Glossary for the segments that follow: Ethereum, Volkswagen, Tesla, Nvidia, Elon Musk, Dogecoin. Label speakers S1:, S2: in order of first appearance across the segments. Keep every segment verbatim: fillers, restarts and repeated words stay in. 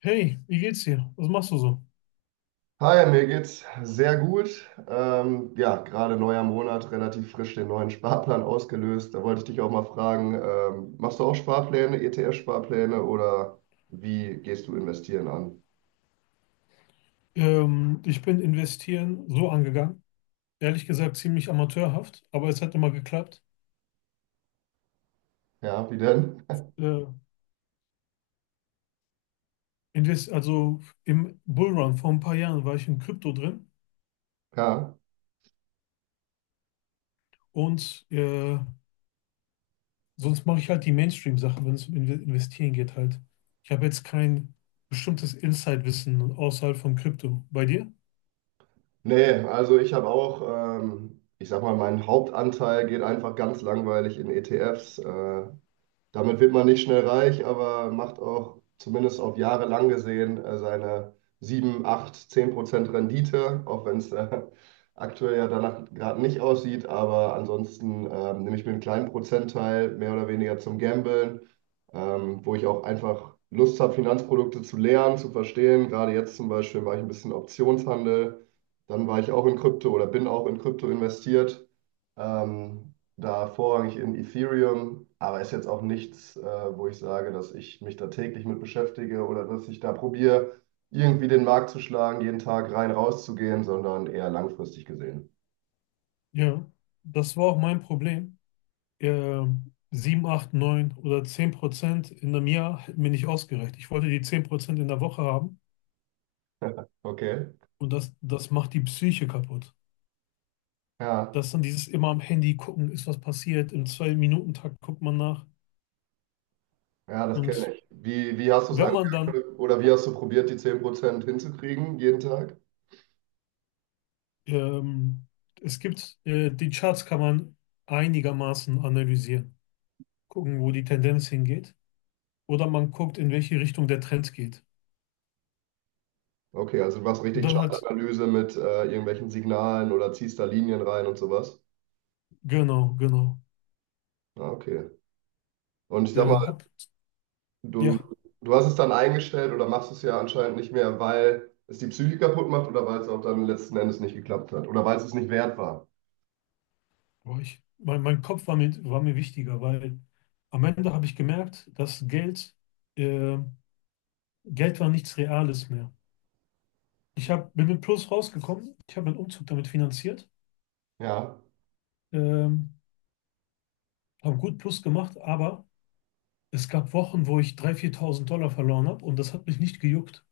S1: Hey, wie geht's dir? Was machst du so?
S2: Hi, mir geht's sehr gut. Ähm, ja, Gerade neuer Monat, relativ frisch den neuen Sparplan ausgelöst. Da wollte ich dich auch mal fragen, ähm, machst du auch Sparpläne, E T F-Sparpläne oder wie gehst du investieren an?
S1: Ähm, ich bin investieren so angegangen. Ehrlich gesagt ziemlich amateurhaft, aber es hat immer geklappt.
S2: Ja, wie denn?
S1: Äh, invest also im Bullrun vor ein paar Jahren war ich in Krypto drin,
S2: Ja,
S1: und äh, sonst mache ich halt die Mainstream-Sachen, wenn es um Inve- Investieren geht halt. Ich habe jetzt kein bestimmtes Insight-Wissen außerhalb von Krypto. Bei dir?
S2: nee, also ich habe auch, ähm, ich sag mal, mein Hauptanteil geht einfach ganz langweilig in E T Fs. Äh, Damit wird man nicht schnell reich, aber macht auch zumindest auf Jahre lang gesehen äh, seine sieben, acht, zehn Prozent Rendite, auch wenn es äh, aktuell ja danach gerade nicht aussieht. Aber ansonsten ähm, nehme ich mir einen kleinen Prozentteil mehr oder weniger zum Gamblen, ähm, wo ich auch einfach Lust habe, Finanzprodukte zu lernen, zu verstehen. Gerade jetzt zum Beispiel war ich ein bisschen Optionshandel, dann war ich auch in Krypto oder bin auch in Krypto investiert. Ähm, Da vorrangig in Ethereum, aber ist jetzt auch nichts, äh, wo ich sage, dass ich mich da täglich mit beschäftige oder dass ich da probiere, irgendwie den Markt zu schlagen, jeden Tag rein rauszugehen, sondern eher langfristig gesehen.
S1: Ja, das war auch mein Problem. äh, sieben, acht, neun oder zehn Prozent in einem Jahr hätten mir nicht ausgereicht. Ich wollte die zehn Prozent in der Woche haben,
S2: Okay,
S1: und das, das macht die Psyche kaputt.
S2: ja,
S1: Dass dann dieses immer am Handy gucken, ist was passiert, im zwei Minuten Takt guckt man nach.
S2: ja, das kenne
S1: Und
S2: ich. Wie, wie hast du es
S1: wenn man dann,
S2: angefangen oder wie hast du probiert, die zehn Prozent hinzukriegen jeden Tag?
S1: ähm, es gibt, äh, die Charts kann man einigermaßen analysieren, gucken, wo die Tendenz hingeht. Oder man guckt, in welche Richtung der Trend geht.
S2: Okay, also du machst
S1: Und
S2: richtig
S1: dann halt,
S2: Chartanalyse mit äh, irgendwelchen Signalen oder ziehst da Linien rein und sowas.
S1: genau, genau.
S2: Ah, okay. Und ich sag
S1: Ja, hab,
S2: Du,
S1: ja.
S2: du hast es dann eingestellt oder machst es ja anscheinend nicht mehr, weil es die Psyche kaputt macht oder weil es auch dann letzten Endes nicht geklappt hat oder weil es es nicht wert war.
S1: Boah, ich, mein, mein Kopf war mir, war mir wichtiger, weil am Ende habe ich gemerkt, dass Geld, äh, Geld war nichts Reales mehr. Ich hab, bin mit Plus rausgekommen, ich habe meinen Umzug damit finanziert,
S2: Ja,
S1: ähm, habe gut Plus gemacht, aber es gab Wochen, wo ich dreitausend, viertausend Dollar verloren habe und das hat mich nicht gejuckt.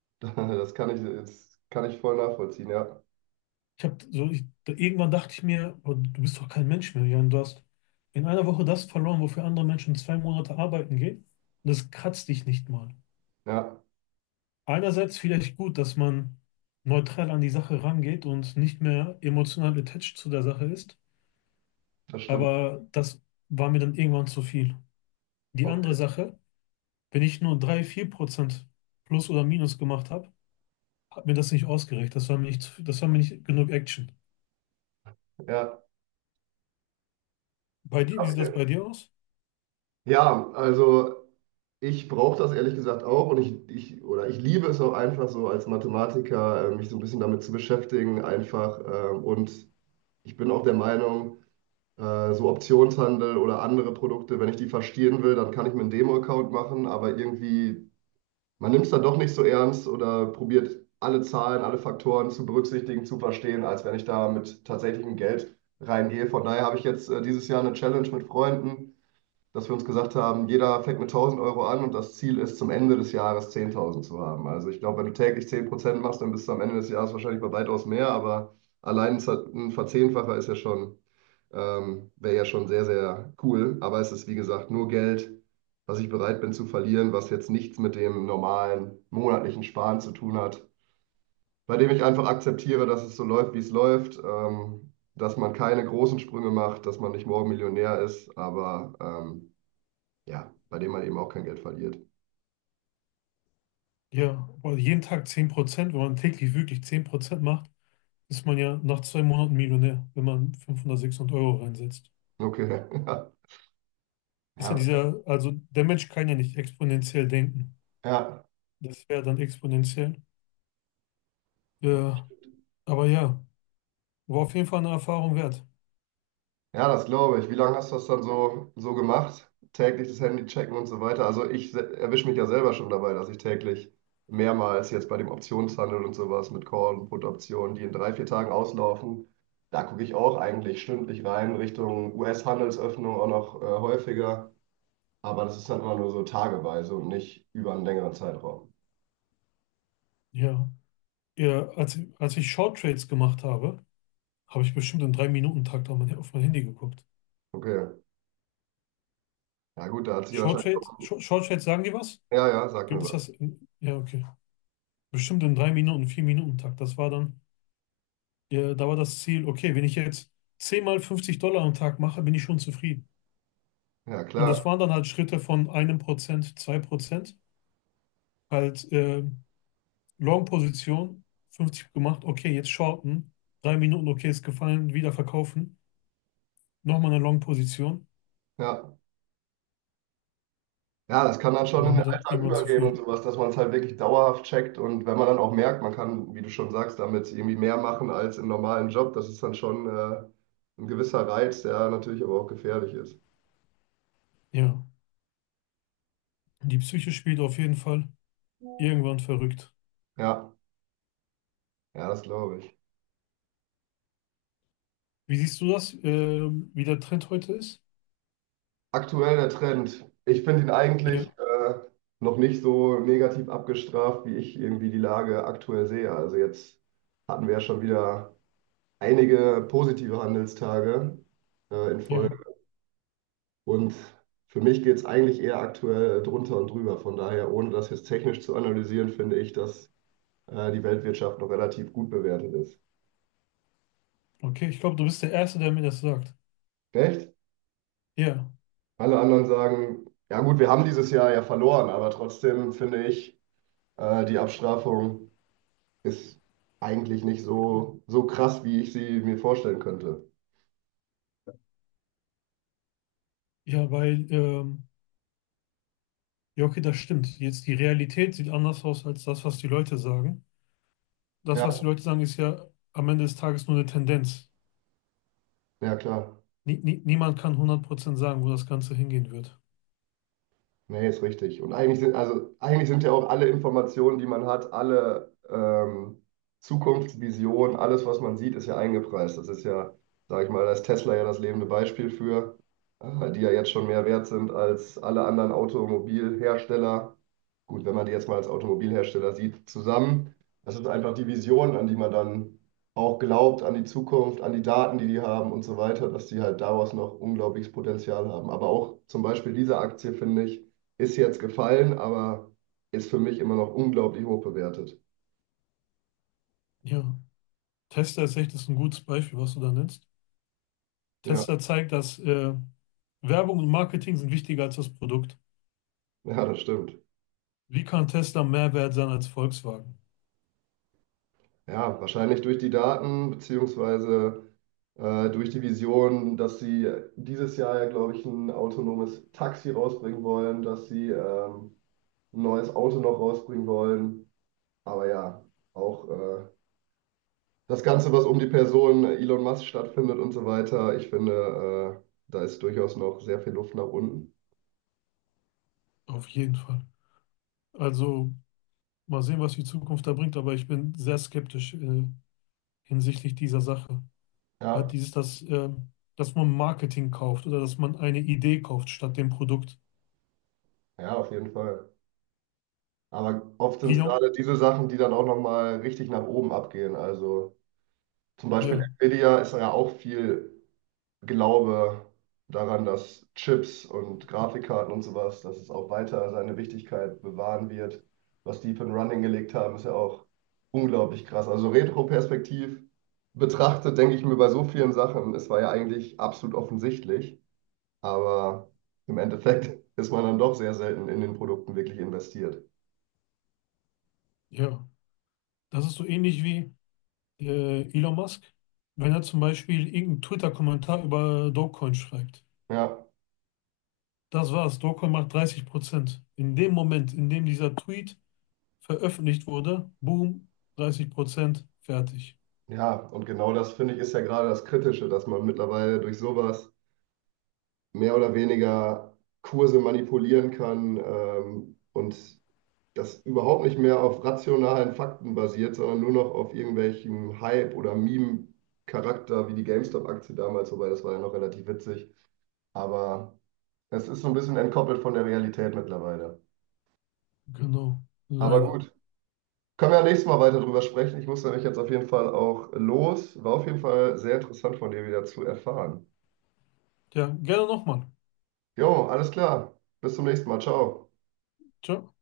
S2: das kann ich jetzt kann ich voll nachvollziehen. Ja,
S1: Ich hab, so, ich, da- irgendwann dachte ich mir: "Boah, du bist doch kein Mensch mehr, Jan, du hast in einer Woche das verloren, wofür andere Menschen zwei Monate arbeiten gehen, und das kratzt dich nicht mal.
S2: ja,
S1: Einerseits vielleicht gut, dass man neutral an die Sache rangeht und nicht mehr emotional attached zu der Sache ist,
S2: das stimmt.
S1: aber das war mir dann irgendwann zu viel. Die andere
S2: Okay.
S1: Sache, wenn ich nur drei, vier Prozent plus oder minus gemacht habe, hat mir das nicht ausgereicht. Das war mir nicht, zu- das war mir nicht genug Action.
S2: Ja,
S1: Bei dir, wie sieht das
S2: okay.
S1: bei dir aus?
S2: Ja, also ich brauche das ehrlich gesagt auch und ich, ich oder ich liebe es auch einfach so als Mathematiker, äh, mich so ein bisschen damit zu beschäftigen einfach ähm, und ich bin auch der Meinung äh, so Optionshandel oder andere Produkte, wenn ich die verstehen will, dann kann ich mir einen Demo-Account machen, aber irgendwie, man nimmt es dann doch nicht so ernst oder probiert alle Zahlen, alle Faktoren zu berücksichtigen, zu verstehen, als wenn ich da mit tatsächlichem Geld reingehe. Von daher habe ich jetzt äh, dieses Jahr eine Challenge mit Freunden, dass wir uns gesagt haben, jeder fängt mit tausend Euro an und das Ziel ist, zum Ende des Jahres zehntausend zu haben. Also ich glaube, wenn du täglich zehn Prozent machst, dann bist du am Ende des Jahres wahrscheinlich bei weitaus mehr, aber allein ein Verzehnfacher ist ja schon, ähm, wäre ja schon sehr, sehr cool. Aber es ist, wie gesagt, nur Geld, was ich bereit bin zu verlieren, was jetzt nichts mit dem normalen monatlichen Sparen zu tun hat, bei dem ich einfach akzeptiere, dass es so läuft, wie es läuft. Ähm, dass man keine großen Sprünge macht, dass man nicht morgen Millionär ist, aber ähm, ja, bei dem man eben auch kein Geld verliert.
S1: Ja, weil jeden Tag zehn Prozent, wenn man täglich wirklich zehn Prozent macht, ist man ja nach zwei Monaten Millionär, wenn man fünfhundert, sechshundert Euro reinsetzt.
S2: Okay, ja,
S1: Ist ja
S2: ja,
S1: dieser, also der Mensch kann ja nicht exponentiell denken.
S2: ja,
S1: Das wäre dann exponentiell. Ja, aber ja, war auf jeden Fall eine Erfahrung wert.
S2: ja, das glaube ich. Wie lange hast du das dann so, so gemacht? Täglich das Handy checken und so weiter. Also ich erwische mich ja selber schon dabei, dass ich täglich mehrmals jetzt bei dem Optionshandel und sowas mit Call- und Put-Optionen, die in drei, vier Tagen auslaufen, da gucke ich auch eigentlich stündlich rein, Richtung U S-Handelsöffnung auch noch äh, häufiger. Aber das ist dann immer nur so tageweise und nicht über einen längeren Zeitraum.
S1: Ja, ja als, als ich Short Trades gemacht habe, habe ich bestimmt im drei minuten takt auf mein, auf mein Handy geguckt.
S2: Okay, ja gut, da hat sich
S1: Short
S2: wahrscheinlich
S1: Trade,
S2: auch...
S1: Short, Short Trades sagen die was?
S2: Ja, ja, sag mir
S1: Gibt es
S2: was.
S1: das? In, ja, okay. Bestimmt im drei minuten vier 4-Minuten-Takt. Das war dann, ja, da war das Ziel, okay, wenn ich jetzt zehn mal fünfzig Dollar am Tag mache, bin ich schon zufrieden.
S2: Ja,
S1: Und
S2: klar.
S1: das waren dann halt Schritte von einem Prozent, zwei Prozent. Halt, äh, Long-Position, fünfzig gemacht, okay, jetzt shorten. Drei Minuten, okay, ist gefallen, wieder verkaufen. Nochmal eine Long-Position,
S2: Ja. Ja, das kann dann schon
S1: war
S2: in den
S1: mir dann
S2: Alltag
S1: irgendwann zu
S2: übergehen und
S1: viel.
S2: sowas, dass man es halt wirklich dauerhaft checkt. Und wenn man dann auch merkt, man kann, wie du schon sagst, damit irgendwie mehr machen als im normalen Job, das ist dann schon äh, ein gewisser Reiz, der natürlich aber auch gefährlich ist.
S1: Ja, die Psyche spielt auf jeden Fall irgendwann verrückt.
S2: Ja, ja, das glaube ich.
S1: Wie siehst du das, ähm, wie der Trend heute ist?
S2: Aktuell der Trend. Ich finde ihn eigentlich
S1: Ja,
S2: äh, noch nicht so negativ abgestraft, wie ich irgendwie die Lage aktuell sehe. Also jetzt hatten wir ja schon wieder einige positive Handelstage äh, in
S1: ja,
S2: Folge. Und für mich geht es eigentlich eher aktuell drunter und drüber. Von daher, ohne das jetzt technisch zu analysieren, finde ich, dass äh, die Weltwirtschaft noch relativ gut bewertet ist.
S1: okay, ich glaube, du bist der Erste, der mir das sagt.
S2: Recht?
S1: Ja,
S2: Alle anderen sagen, ja gut, wir haben dieses Jahr ja verloren, aber trotzdem finde ich, äh, die Abstrafung ist eigentlich nicht so, so krass, wie ich sie mir vorstellen könnte.
S1: ja, weil, ähm, ja, okay, das stimmt. Jetzt die Realität sieht anders aus als das, was die Leute sagen. Das,
S2: Ja,
S1: was die Leute sagen, ist ja am Ende des Tages nur eine Tendenz.
S2: ja klar.
S1: Nie, nie, niemand kann hundert Prozent sagen, wo das Ganze hingehen wird.
S2: Nee, ist richtig. Und eigentlich sind, also, eigentlich sind ja auch alle Informationen, die man hat, alle ähm, Zukunftsvisionen, alles, was man sieht, ist ja eingepreist. Das ist ja, sage ich mal, da ist Tesla ja das lebende Beispiel für, äh, die ja jetzt schon mehr wert sind als alle anderen Automobilhersteller. Gut, wenn man die jetzt mal als Automobilhersteller sieht, zusammen. Das ist einfach die Vision, an die man dann auch glaubt, an die Zukunft, an die Daten, die die haben und so weiter, dass die halt daraus noch unglaubliches Potenzial haben. Aber auch zum Beispiel diese Aktie, finde ich, ist jetzt gefallen, aber ist für mich immer noch unglaublich hoch bewertet.
S1: Ja, Tesla ist echt ist ein gutes Beispiel, was du da nennst.
S2: Ja,
S1: Tesla zeigt, dass äh, Werbung und Marketing sind wichtiger als das Produkt.
S2: ja, das stimmt.
S1: Wie kann Tesla mehr wert sein als Volkswagen?
S2: Ja, wahrscheinlich durch die Daten, beziehungsweise äh, durch die Vision, dass sie dieses Jahr ja, glaube ich, ein autonomes Taxi rausbringen wollen, dass sie ähm, ein neues Auto noch rausbringen wollen. Aber ja, auch äh, das Ganze, was um die Person Elon Musk stattfindet und so weiter, ich finde, äh, da ist durchaus noch sehr viel Luft nach unten.
S1: Auf jeden Fall. Also mal sehen, was die Zukunft da bringt, aber ich bin sehr skeptisch äh, hinsichtlich dieser Sache. Hat
S2: Ja,
S1: dieses, dass, äh, dass man Marketing kauft oder dass man eine Idee kauft statt dem Produkt.
S2: ja, auf jeden Fall. Aber oft sind es
S1: Elon,
S2: gerade diese Sachen, die dann auch nochmal richtig nach oben abgehen. Also zum Beispiel
S1: ja,
S2: Nvidia ist ja auch viel Glaube daran, dass Chips und Grafikkarten und sowas, dass es auch weiter seine Wichtigkeit bewahren wird. Was die für ein Running gelegt haben, ist ja auch unglaublich krass. Also retroperspektiv betrachtet, denke ich mir bei so vielen Sachen, es war ja eigentlich absolut offensichtlich, aber im Endeffekt ist man dann doch sehr selten in den Produkten wirklich investiert.
S1: ja. Das ist so ähnlich wie äh, Elon Musk, wenn er zum Beispiel irgendeinen Twitter-Kommentar über Dogecoin schreibt.
S2: Ja.
S1: Das war's. Dogecoin macht dreißig Prozent. In dem Moment, in dem dieser Tweet veröffentlicht wurde, boom, dreißig Prozent, fertig.
S2: Ja, und genau das finde ich ist ja gerade das Kritische, dass man mittlerweile durch sowas mehr oder weniger Kurse manipulieren kann ähm, und das überhaupt nicht mehr auf rationalen Fakten basiert, sondern nur noch auf irgendwelchem Hype oder Meme-Charakter wie die GameStop-Aktie damals, wobei das war ja noch relativ witzig. Aber es ist so ein bisschen entkoppelt von der Realität mittlerweile.
S1: Genau.
S2: Aber
S1: Leider.
S2: gut, können wir ja nächstes Mal weiter drüber sprechen. Ich muss nämlich jetzt auf jeden Fall auch los. War auf jeden Fall sehr interessant von dir wieder zu erfahren.
S1: Ja, gerne nochmal.
S2: Jo, alles klar. Bis zum nächsten Mal. Ciao.
S1: Ciao.